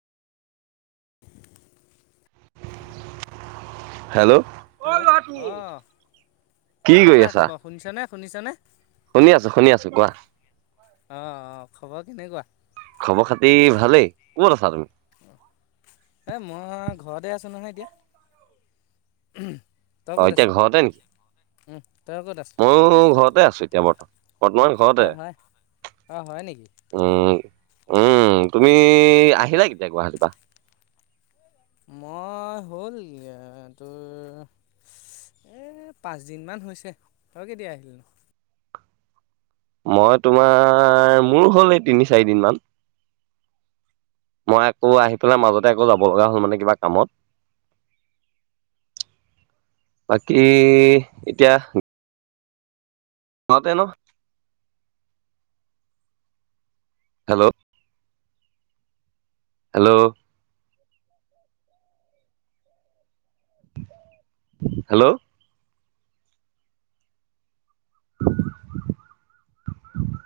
Hello. Hello অঁ কি কৰি কেনেকুৱা আছা? খবৰ শুনিছেনে শুনিছেনে। শুনি আছোঁ শুনি আছোঁ কোৱা। অঁ অঁ খবৰ কেনেকুৱা। খবৰ-খাতি ভালেই ক'ত আছা তুমি? এই মই ঘৰতে আছো নহয় এতিয়া উমহ। অ এতিয়া ঘৰতে নি তই ক'ত আছ ময়ো ঘৰতে আছো এতিয়া বৰ্তমান [unintelligible] অ মই অহ হয় নিকি উম অঁহ উম তুমি অঁহ। আহিলা কেতিয়া গুৱাহাটীৰ পৰা? মই হ'ল য়া তোৰ এ পাঁচদিন মান হৈছে তই কেতিয়া আহিলি নো? মই তোমাৰ মোৰ হ'ল এই তিনি চাৰি দিন মান। মই আকৌ আহি পেলাই মাজতে আকৌ যাব লগা হ'ল মানে কিবা কামত। [inaudible] বাকী ইতিয়া মাতো অলপ হেলৌ। হেলৌ। হেলৌ।